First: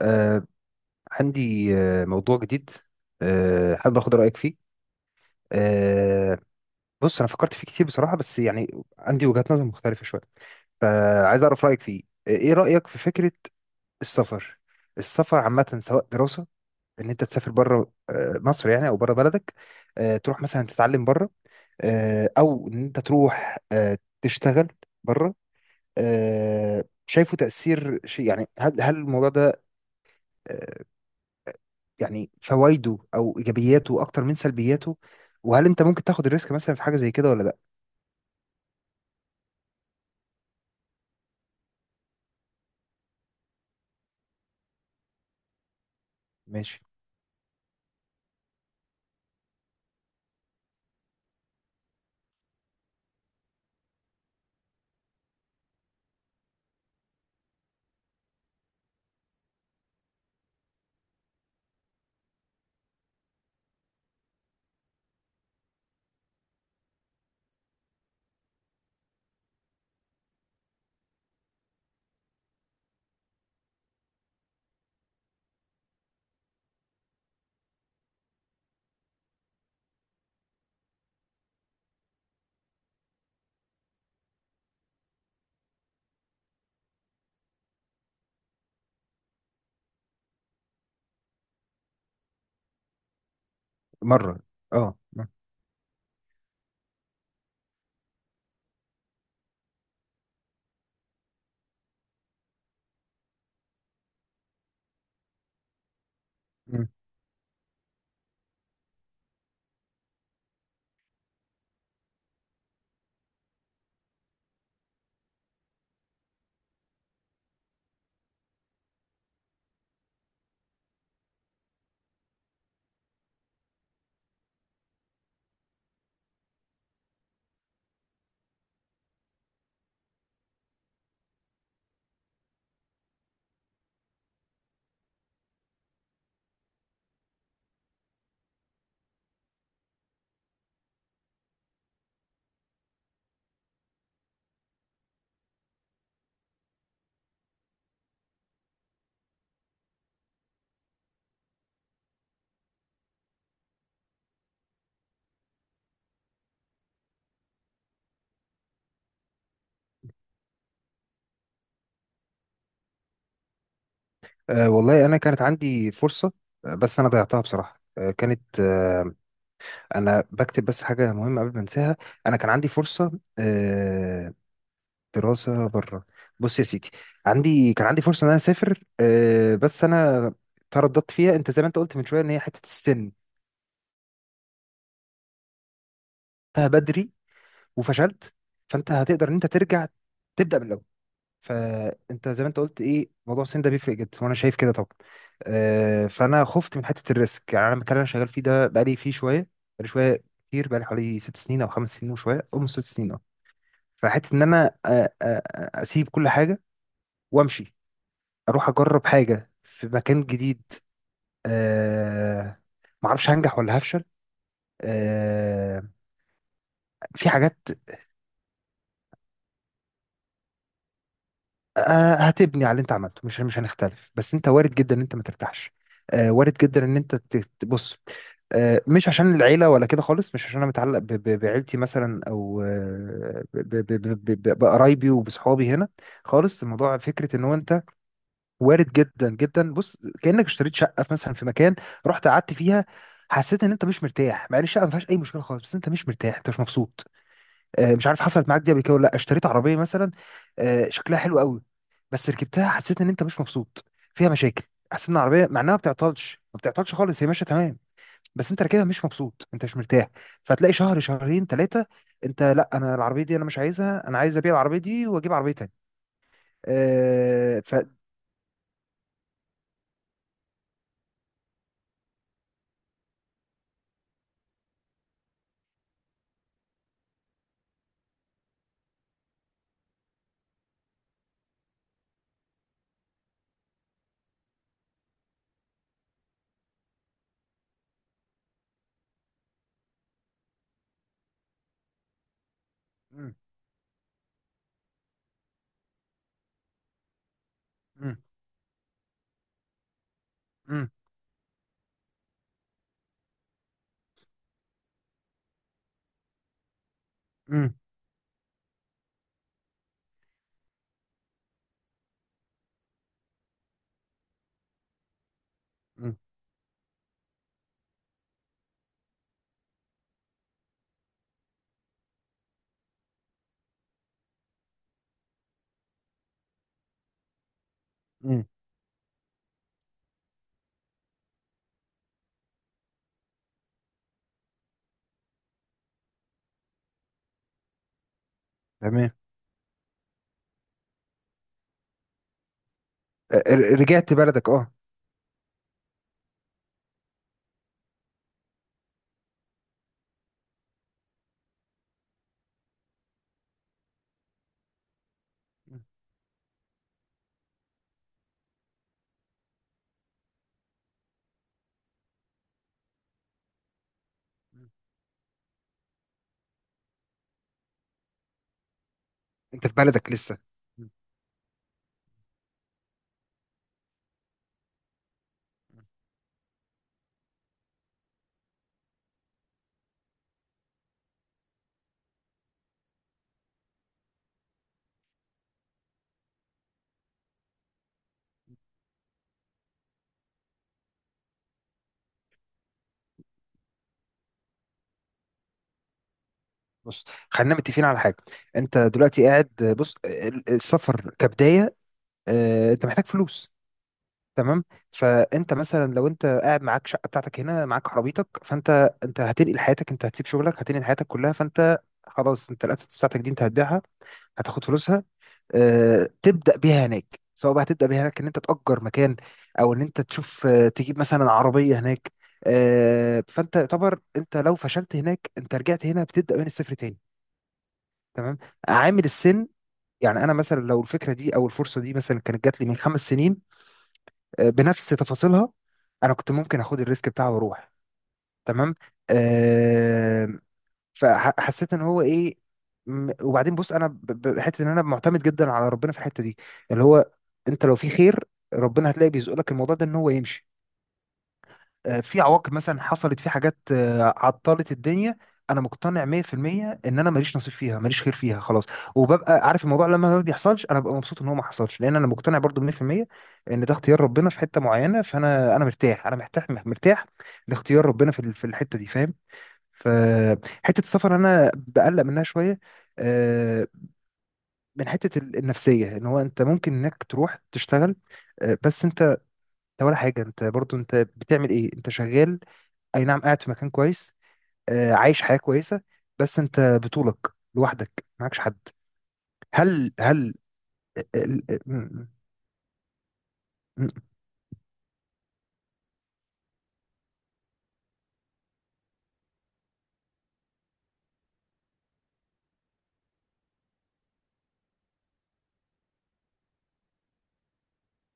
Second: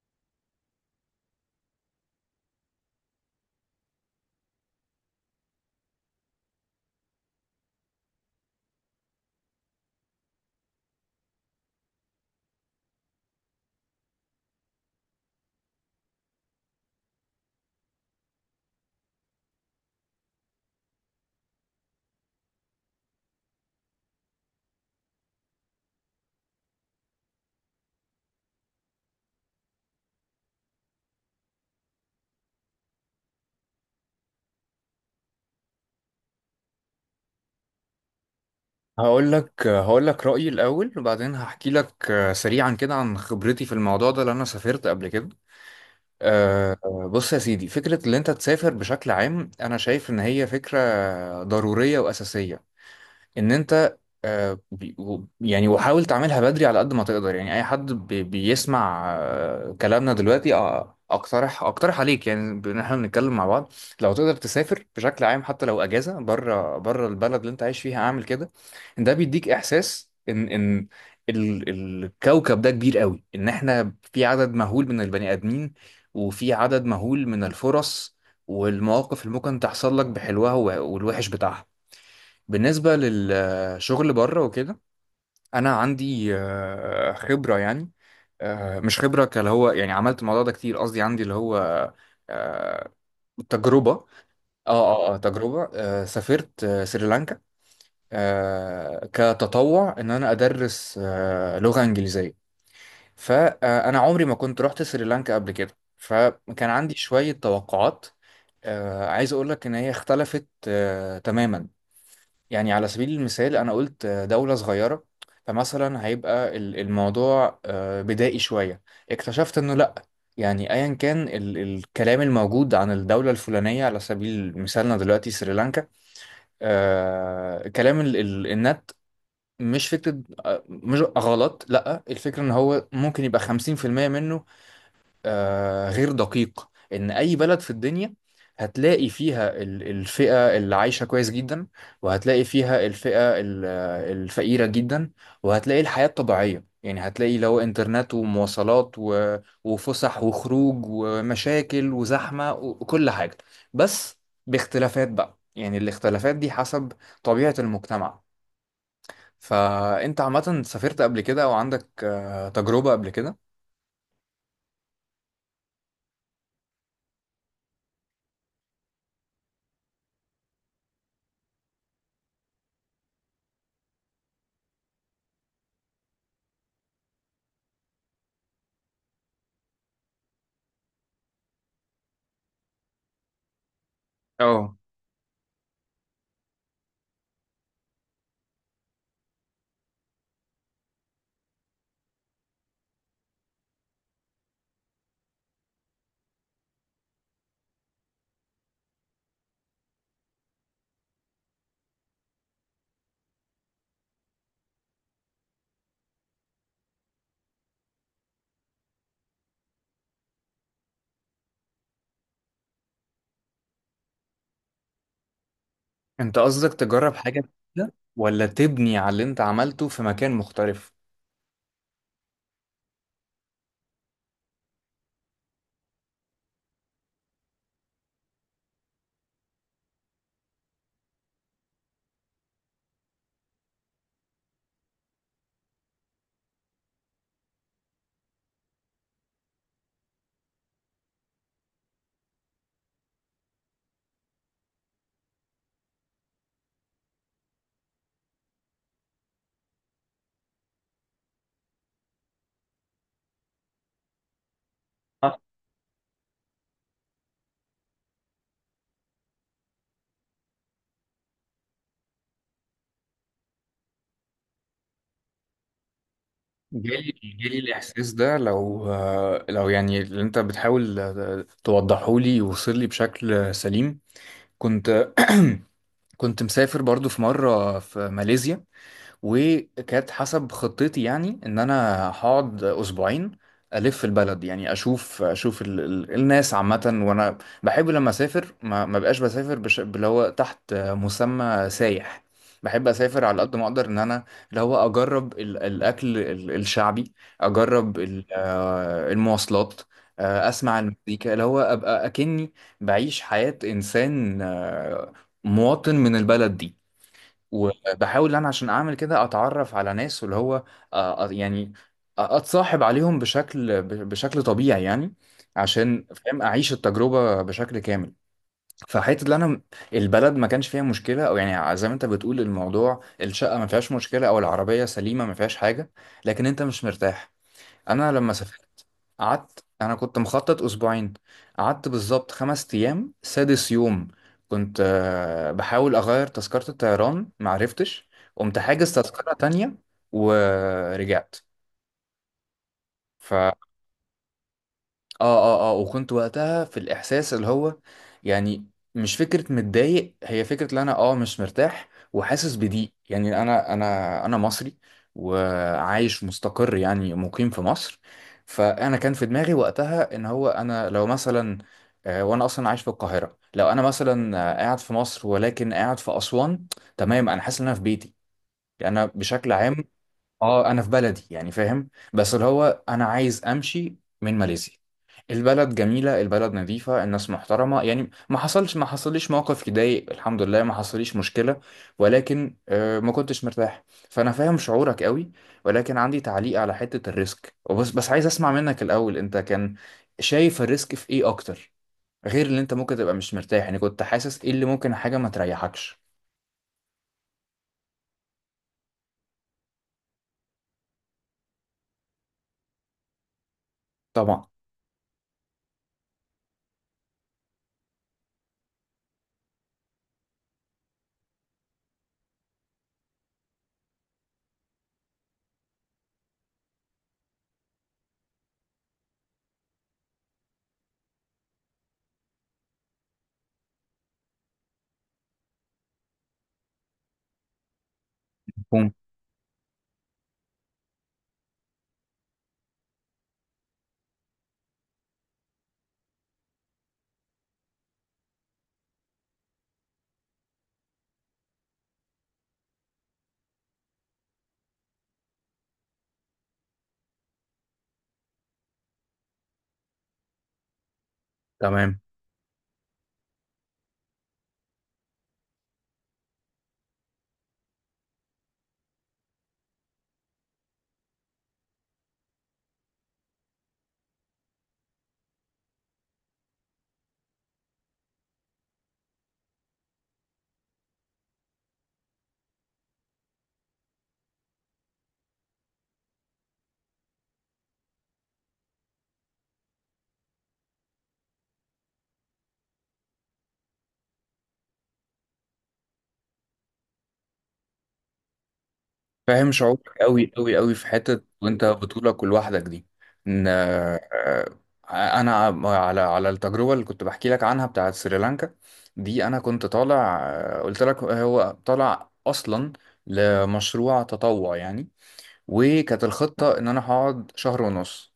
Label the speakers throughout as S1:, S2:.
S1: آه عندي موضوع جديد. حابب اخد رايك فيه. آه بص، انا فكرت فيه كتير بصراحه، بس يعني عندي وجهات نظر مختلفه شويه، فعايز اعرف رايك فيه. ايه رايك في فكره السفر؟ السفر عامه، سواء دراسه ان انت تسافر بره مصر يعني، او بره بلدك، تروح مثلا تتعلم بره، او ان انت تروح تشتغل بره. شايفه تاثير شيء، يعني هل الموضوع ده آه، يعني فوائده او ايجابياته اكتر من سلبياته؟ وهل انت ممكن تاخد الريسك مثلا في حاجه زي كده ولا لا؟
S2: هقول لك رأيي الأول وبعدين هحكي لك سريعا كده عن خبرتي في الموضوع ده لأن أنا سافرت قبل كده. آه،
S1: ماشي.
S2: بص يا سيدي، فكرة إن أنت تسافر بشكل عام أنا شايف إن هي فكرة ضرورية وأساسية. ان انت يعني وحاول تعملها بدري على قد ما تقدر. يعني اي حد بيسمع كلامنا دلوقتي، اقترح عليك، يعني ان احنا بنتكلم مع بعض، لو تقدر تسافر بشكل عام، حتى لو اجازه بره البلد اللي انت عايش فيها، اعمل كده. ده بيديك احساس ان ان الكوكب ده كبير قوي، ان احنا في عدد مهول من البني ادمين، وفي عدد مهول من الفرص والمواقف اللي ممكن تحصل لك بحلوها والوحش بتاعها. بالنسبة للشغل بره وكده، أنا عندي خبرة، يعني مش خبرة كاللي هو يعني عملت الموضوع ده كتير، قصدي عندي اللي هو آه، تجربة.
S1: مره. اه.
S2: اه تجربة. سافرت سريلانكا كتطوع إن أنا أدرس لغة إنجليزية. فأنا عمري ما كنت رحت سريلانكا قبل كده، فكان
S1: مم.
S2: عندي شوية توقعات. عايز أقول لك إن هي اختلفت تماما. يعني على سبيل المثال، أنا قلت دولة صغيرة، فمثلا هيبقى الموضوع بدائي شوية. اكتشفت إنه لأ. يعني أيا كان ال الكلام الموجود عن الدولة الفلانية، على سبيل مثالنا دلوقتي سريلانكا، كلام ال ال النت مش فكرة مش غلط، لأ، الفكرة إن هو ممكن يبقى 50% منه غير دقيق. ان اي بلد في الدنيا هتلاقي فيها الفئة اللي عايشة كويس جدا، وهتلاقي فيها الفئة الفقيرة جدا، وهتلاقي الحياة الطبيعية. يعني هتلاقي لو انترنت ومواصلات وفسح وخروج ومشاكل وزحمة وكل حاجة، بس باختلافات بقى. يعني الاختلافات دي حسب طبيعة المجتمع. فأنت عامة سافرت قبل كده، أو عندك تجربة قبل كده؟
S1: والله انا كانت عندي فرصه، بس انا ضيعتها بصراحه، آه، كانت آه، انا بكتب بس حاجه مهمه قبل ما انساها. انا كان عندي فرصه، آه، دراسه بره. بص يا سيدي، كان عندي فرصه ان انا اسافر، بس انا ترددت فيها. انت زي ما انت قلت من شويه، ان هي حته السن
S2: اه،
S1: انتهى بدري وفشلت، فانت هتقدر ان انت ترجع تبدا من الاول. فانت زي ما انت قلت ايه، موضوع السن ده بيفرق جدا، وانا شايف كده طبعا. فانا خفت من حته الريسك. يعني انا المكان اللي انا شغال فيه ده بقالي فيه شويه، بقالي شويه كتير، بقالي حوالي ست سنين او خمس سنين وشويه او ست سنين، اه. فحته ان انا اسيب كل حاجه وامشي، اروح اجرب حاجه في مكان جديد. أه. ما اعرفش هنجح ولا هفشل. أه.
S2: انت قصدك تجرب
S1: في
S2: حاجة
S1: حاجات،
S2: جديدة ولا تبني على اللي انت عملته في مكان مختلف؟
S1: هتبني على اللي انت عملته. مش هنختلف، بس انت وارد جدا ان انت ما ترتاحش. وارد جدا ان انت بص، مش عشان العيله ولا كده خالص، مش عشان انا متعلق بعيلتي مثلا، او بقرايبي وبصحابي هنا خالص. الموضوع فكره ان هو انت وارد جدا جدا. بص، كانك اشتريت شقه في مثلا في مكان، رحت قعدت فيها، حسيت ان انت مش مرتاح، مع ان الشقه ما فيهاش اي مشكله خالص، بس انت مش مرتاح، انت مش مبسوط. مش عارف حصلت معاك دي قبل كده ولا لا. اشتريت عربيه مثلا، شكلها حلو قوي، بس ركبتها حسيت ان انت مش مبسوط، فيها مشاكل. حسيت ان
S2: آه،
S1: العربيه مع انها ما بتعطلش خالص، هي ماشيه تمام، بس انت راكبها مش مبسوط، انت مش مرتاح. فتلاقي شهر، شهرين، ثلاثه، انت: لا، انا العربيه دي انا مش عايزها، انا عايز ابيع العربيه دي واجيب عربيه تانية.
S2: جالي
S1: آه، ف
S2: الإحساس ده، لو لو يعني اللي انت بتحاول توضحه لي يوصل لي بشكل سليم. كنت كنت مسافر برضو في مرة في ماليزيا، وكانت حسب خطتي يعني ان انا هقعد اسبوعين، الف البلد، يعني اشوف ال الناس عامه. وانا بحب لما اسافر ما بقاش بسافر اللي هو تحت مسمى سايح. بحب اسافر
S1: مم.
S2: على قد ما اقدر ان انا اللي هو اجرب الاكل الشعبي، اجرب
S1: مم.
S2: ال آه، المواصلات، اسمع
S1: مم.
S2: المزيكا، اللي هو ابقى اكني بعيش حياه انسان مواطن من البلد دي.
S1: مم.
S2: وبحاول ان انا، عشان اعمل كده، اتعرف على ناس، واللي هو آه، آه، يعني اتصاحب عليهم بشكل بشكل طبيعي يعني، عشان
S1: مم.
S2: فاهم اعيش التجربة بشكل كامل. فحته اللي انا، البلد ما كانش فيها مشكله، او يعني زي ما انت بتقول، الموضوع الشقه ما فيهاش مشكله او العربيه سليمه ما فيهاش حاجه، لكن انت مش مرتاح. انا لما
S1: مم.
S2: سافرت قعدت، انا كنت مخطط اسبوعين، قعدت بالظبط خمس ايام. سادس يوم كنت بحاول اغير تذكرة الطيران، معرفتش، قمت حاجز
S1: تمام.
S2: تذكرة تانية ورجعت.
S1: رجعت بلدك، اه.
S2: اه اه وكنت وقتها في الاحساس اللي هو، يعني مش فكره متضايق، هي فكره ان انا مش مرتاح وحاسس بضيق. يعني انا انا مصري
S1: مم.
S2: وعايش مستقر، يعني مقيم في مصر. فانا كان في دماغي وقتها ان هو انا لو مثلا، وانا اصلا عايش في القاهره، لو انا مثلا
S1: مم.
S2: قاعد في مصر ولكن قاعد في اسوان، تمام انا حاسس ان انا في بيتي، يعني انا بشكل
S1: انت في
S2: عام.
S1: بلدك لسه.
S2: اه، انا في
S1: مم.
S2: بلدي يعني، فاهم، بس اللي هو انا عايز امشي من ماليزيا. البلد جميلة، البلد نظيفة، الناس محترمة، يعني ما حصليش موقف يضايق، الحمد لله ما حصليش مشكلة، ولكن ما كنتش مرتاح. فأنا فاهم شعورك قوي، ولكن عندي تعليق على حتة الريسك. وبس بس عايز أسمع منك الأول، أنت كان شايف الريسك في إيه أكتر، غير اللي أنت ممكن تبقى مش مرتاح؟ يعني كنت حاسس إيه اللي ممكن حاجة ما تريحكش؟
S1: بص، خلينا متفقين على حاجه. انت دلوقتي قاعد، بص، السفر كبدايه، انت محتاج فلوس.
S2: طبعا.
S1: تمام. فانت مثلا، لو انت قاعد معاك شقه بتاعتك هنا، معاك عربيتك، انت هتنقل حياتك، انت هتسيب شغلك، هتنقل حياتك كلها. فانت خلاص، انت الاسيتس بتاعتك دي انت هتبيعها، هتاخد فلوسها، تبدا بيها هناك. سواء بقى هتبدا بيها هناك ان انت تاجر مكان، او ان انت تشوف تجيب مثلا عربيه هناك. فانت يعتبر، انت لو فشلت هناك انت رجعت هنا بتبدا من الصفر تاني. تمام.
S2: مفهوم.
S1: عامل السن، يعني انا مثلا لو الفكره دي او الفرصه دي مثلا كانت جات لي من خمس سنين، بنفس تفاصيلها، انا كنت ممكن اخد الريسك بتاعه واروح. تمام. آه، فحسيت ان هو ايه. وبعدين بص، انا حته ان انا معتمد جدا على ربنا في الحته دي، اللي هو انت لو في خير، ربنا هتلاقي بيزق لك الموضوع ده ان هو يمشي.
S2: تمام.
S1: في عواقب مثلا حصلت، في حاجات عطلت الدنيا، انا مقتنع 100% ان انا ماليش نصيب فيها، ماليش خير فيها، خلاص. وببقى عارف الموضوع لما ما بيحصلش، انا ببقى مبسوط ان هو ما حصلش، لان انا مقتنع برضو 100% ان ده اختيار ربنا في حتة معينة. فانا مرتاح، انا مرتاح، مرتاح لاختيار ربنا في الحتة دي، فاهم؟ فحتة السفر انا بقلق منها شوية، آه، من حتة النفسية، ان هو انت ممكن انك تروح تشتغل، بس انت ولا حاجة. انت برضو انت بتعمل ايه؟ انت شغال، اي نعم، قاعد في مكان كويس، عايش حياة كويسة، بس انت بطولك، لوحدك، معكش حد.
S2: فاهم شعورك
S1: هل
S2: قوي
S1: هل
S2: قوي قوي في
S1: آه،
S2: حتة
S1: آه، ال- آه،
S2: وانت
S1: م-
S2: بطولك ولوحدك دي. ان
S1: م-
S2: آه، انا، على التجربة اللي كنت بحكي لك عنها بتاعت سريلانكا دي، انا كنت طالع قلت لك هو طالع اصلا لمشروع تطوع يعني، وكانت الخطة ان انا هقعد شهر ونص.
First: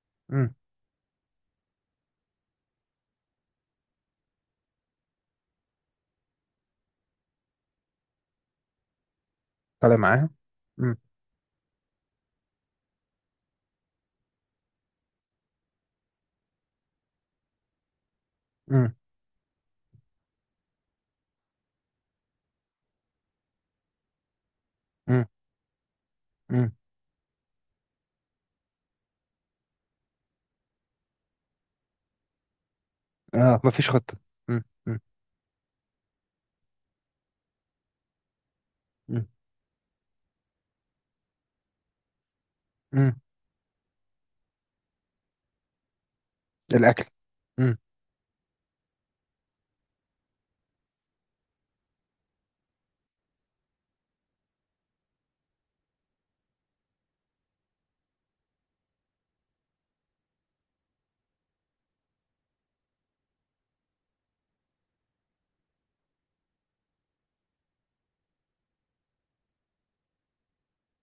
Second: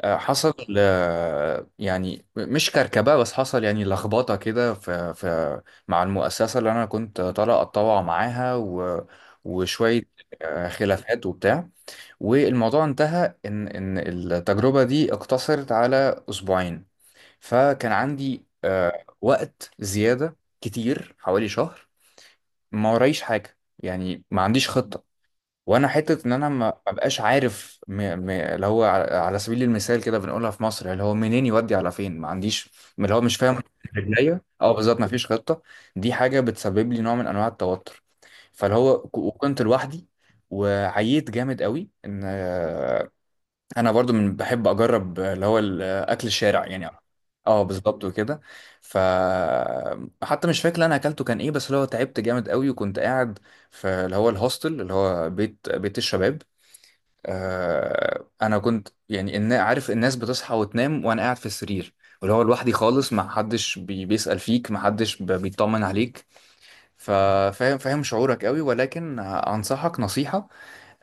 S2: حصل
S1: م-
S2: يعني مش كركبة، بس حصل يعني لخبطة كده في مع المؤسسة اللي أنا كنت طالع أتطوع معاها،
S1: طالع
S2: وشوية
S1: معاها. م-
S2: خلافات وبتاع، والموضوع انتهى إن التجربة دي اقتصرت على أسبوعين. فكان عندي
S1: م-
S2: وقت زيادة كتير، حوالي شهر، ما ورايش حاجة، يعني ما عنديش خطة.
S1: م-
S2: وانا حته ان انا
S1: م.
S2: ما بقاش عارف اللي هو، على سبيل المثال كده بنقولها في مصر، اللي هو منين يودي على فين، ما عنديش اللي هو مش
S1: اه،
S2: فاهم
S1: مفيش خطة.
S2: رجليا.
S1: م-
S2: اه،
S1: م-
S2: بالظبط، ما فيش خطه. دي حاجه بتسبب لي نوع من انواع التوتر. فاللي هو
S1: م-
S2: وكنت لوحدي وعييت جامد قوي. ان
S1: م.
S2: انا برضو من بحب اجرب اللي هو الاكل الشارع يعني،
S1: الاكل.
S2: اه
S1: م-
S2: بالظبط، وكده. ف حتى مش فاكر انا اكلته كان ايه، بس اللي هو تعبت جامد قوي، وكنت قاعد في اللي هو الهوستل، اللي هو بيت الشباب. انا كنت يعني إن عارف الناس بتصحى وتنام، وانا قاعد في السرير، واللي هو لوحدي خالص، ما حدش بيسأل فيك، ما حدش بيطمن عليك. ففاهم شعورك قوي، ولكن انصحك نصيحة،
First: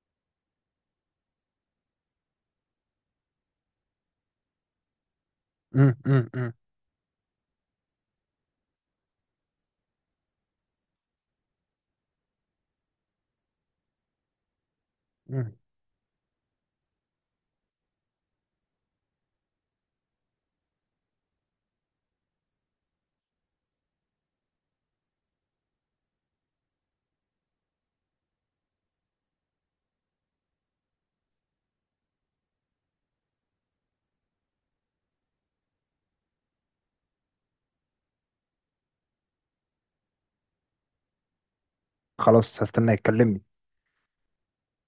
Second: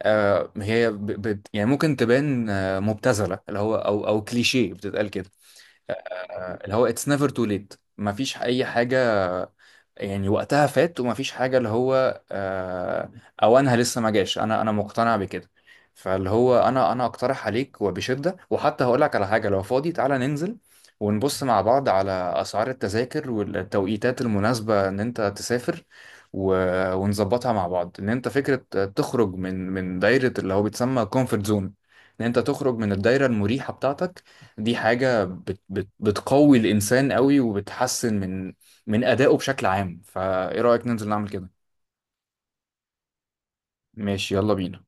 S2: هي يعني ممكن تبان مبتذله، اللي هو او كليشيه بتتقال كده،
S1: م- م- م-
S2: اللي هو اتس نيفر تو ليت. مفيش اي حاجه يعني وقتها فات، ومفيش حاجه اللي هو اوانها لسه ما جاش، انا مقتنع بكده.
S1: م.
S2: فاللي هو انا اقترح عليك وبشده، وحتى هقول لك على حاجه: لو فاضي، تعالى ننزل ونبص مع بعض على اسعار التذاكر والتوقيتات المناسبه ان انت تسافر، ونظبطها مع بعض. ان انت فكره تخرج من دايره اللي هو بيتسمى كومفورت زون، ان انت تخرج من الدايره المريحه بتاعتك، دي حاجة بت بت بتقوي الإنسان قوي، وبتحسن من أدائه بشكل عام. فإيه رأيك ننزل نعمل كده؟
S1: خلاص، هستناك، كلمني.
S2: ماشي، يلا بينا.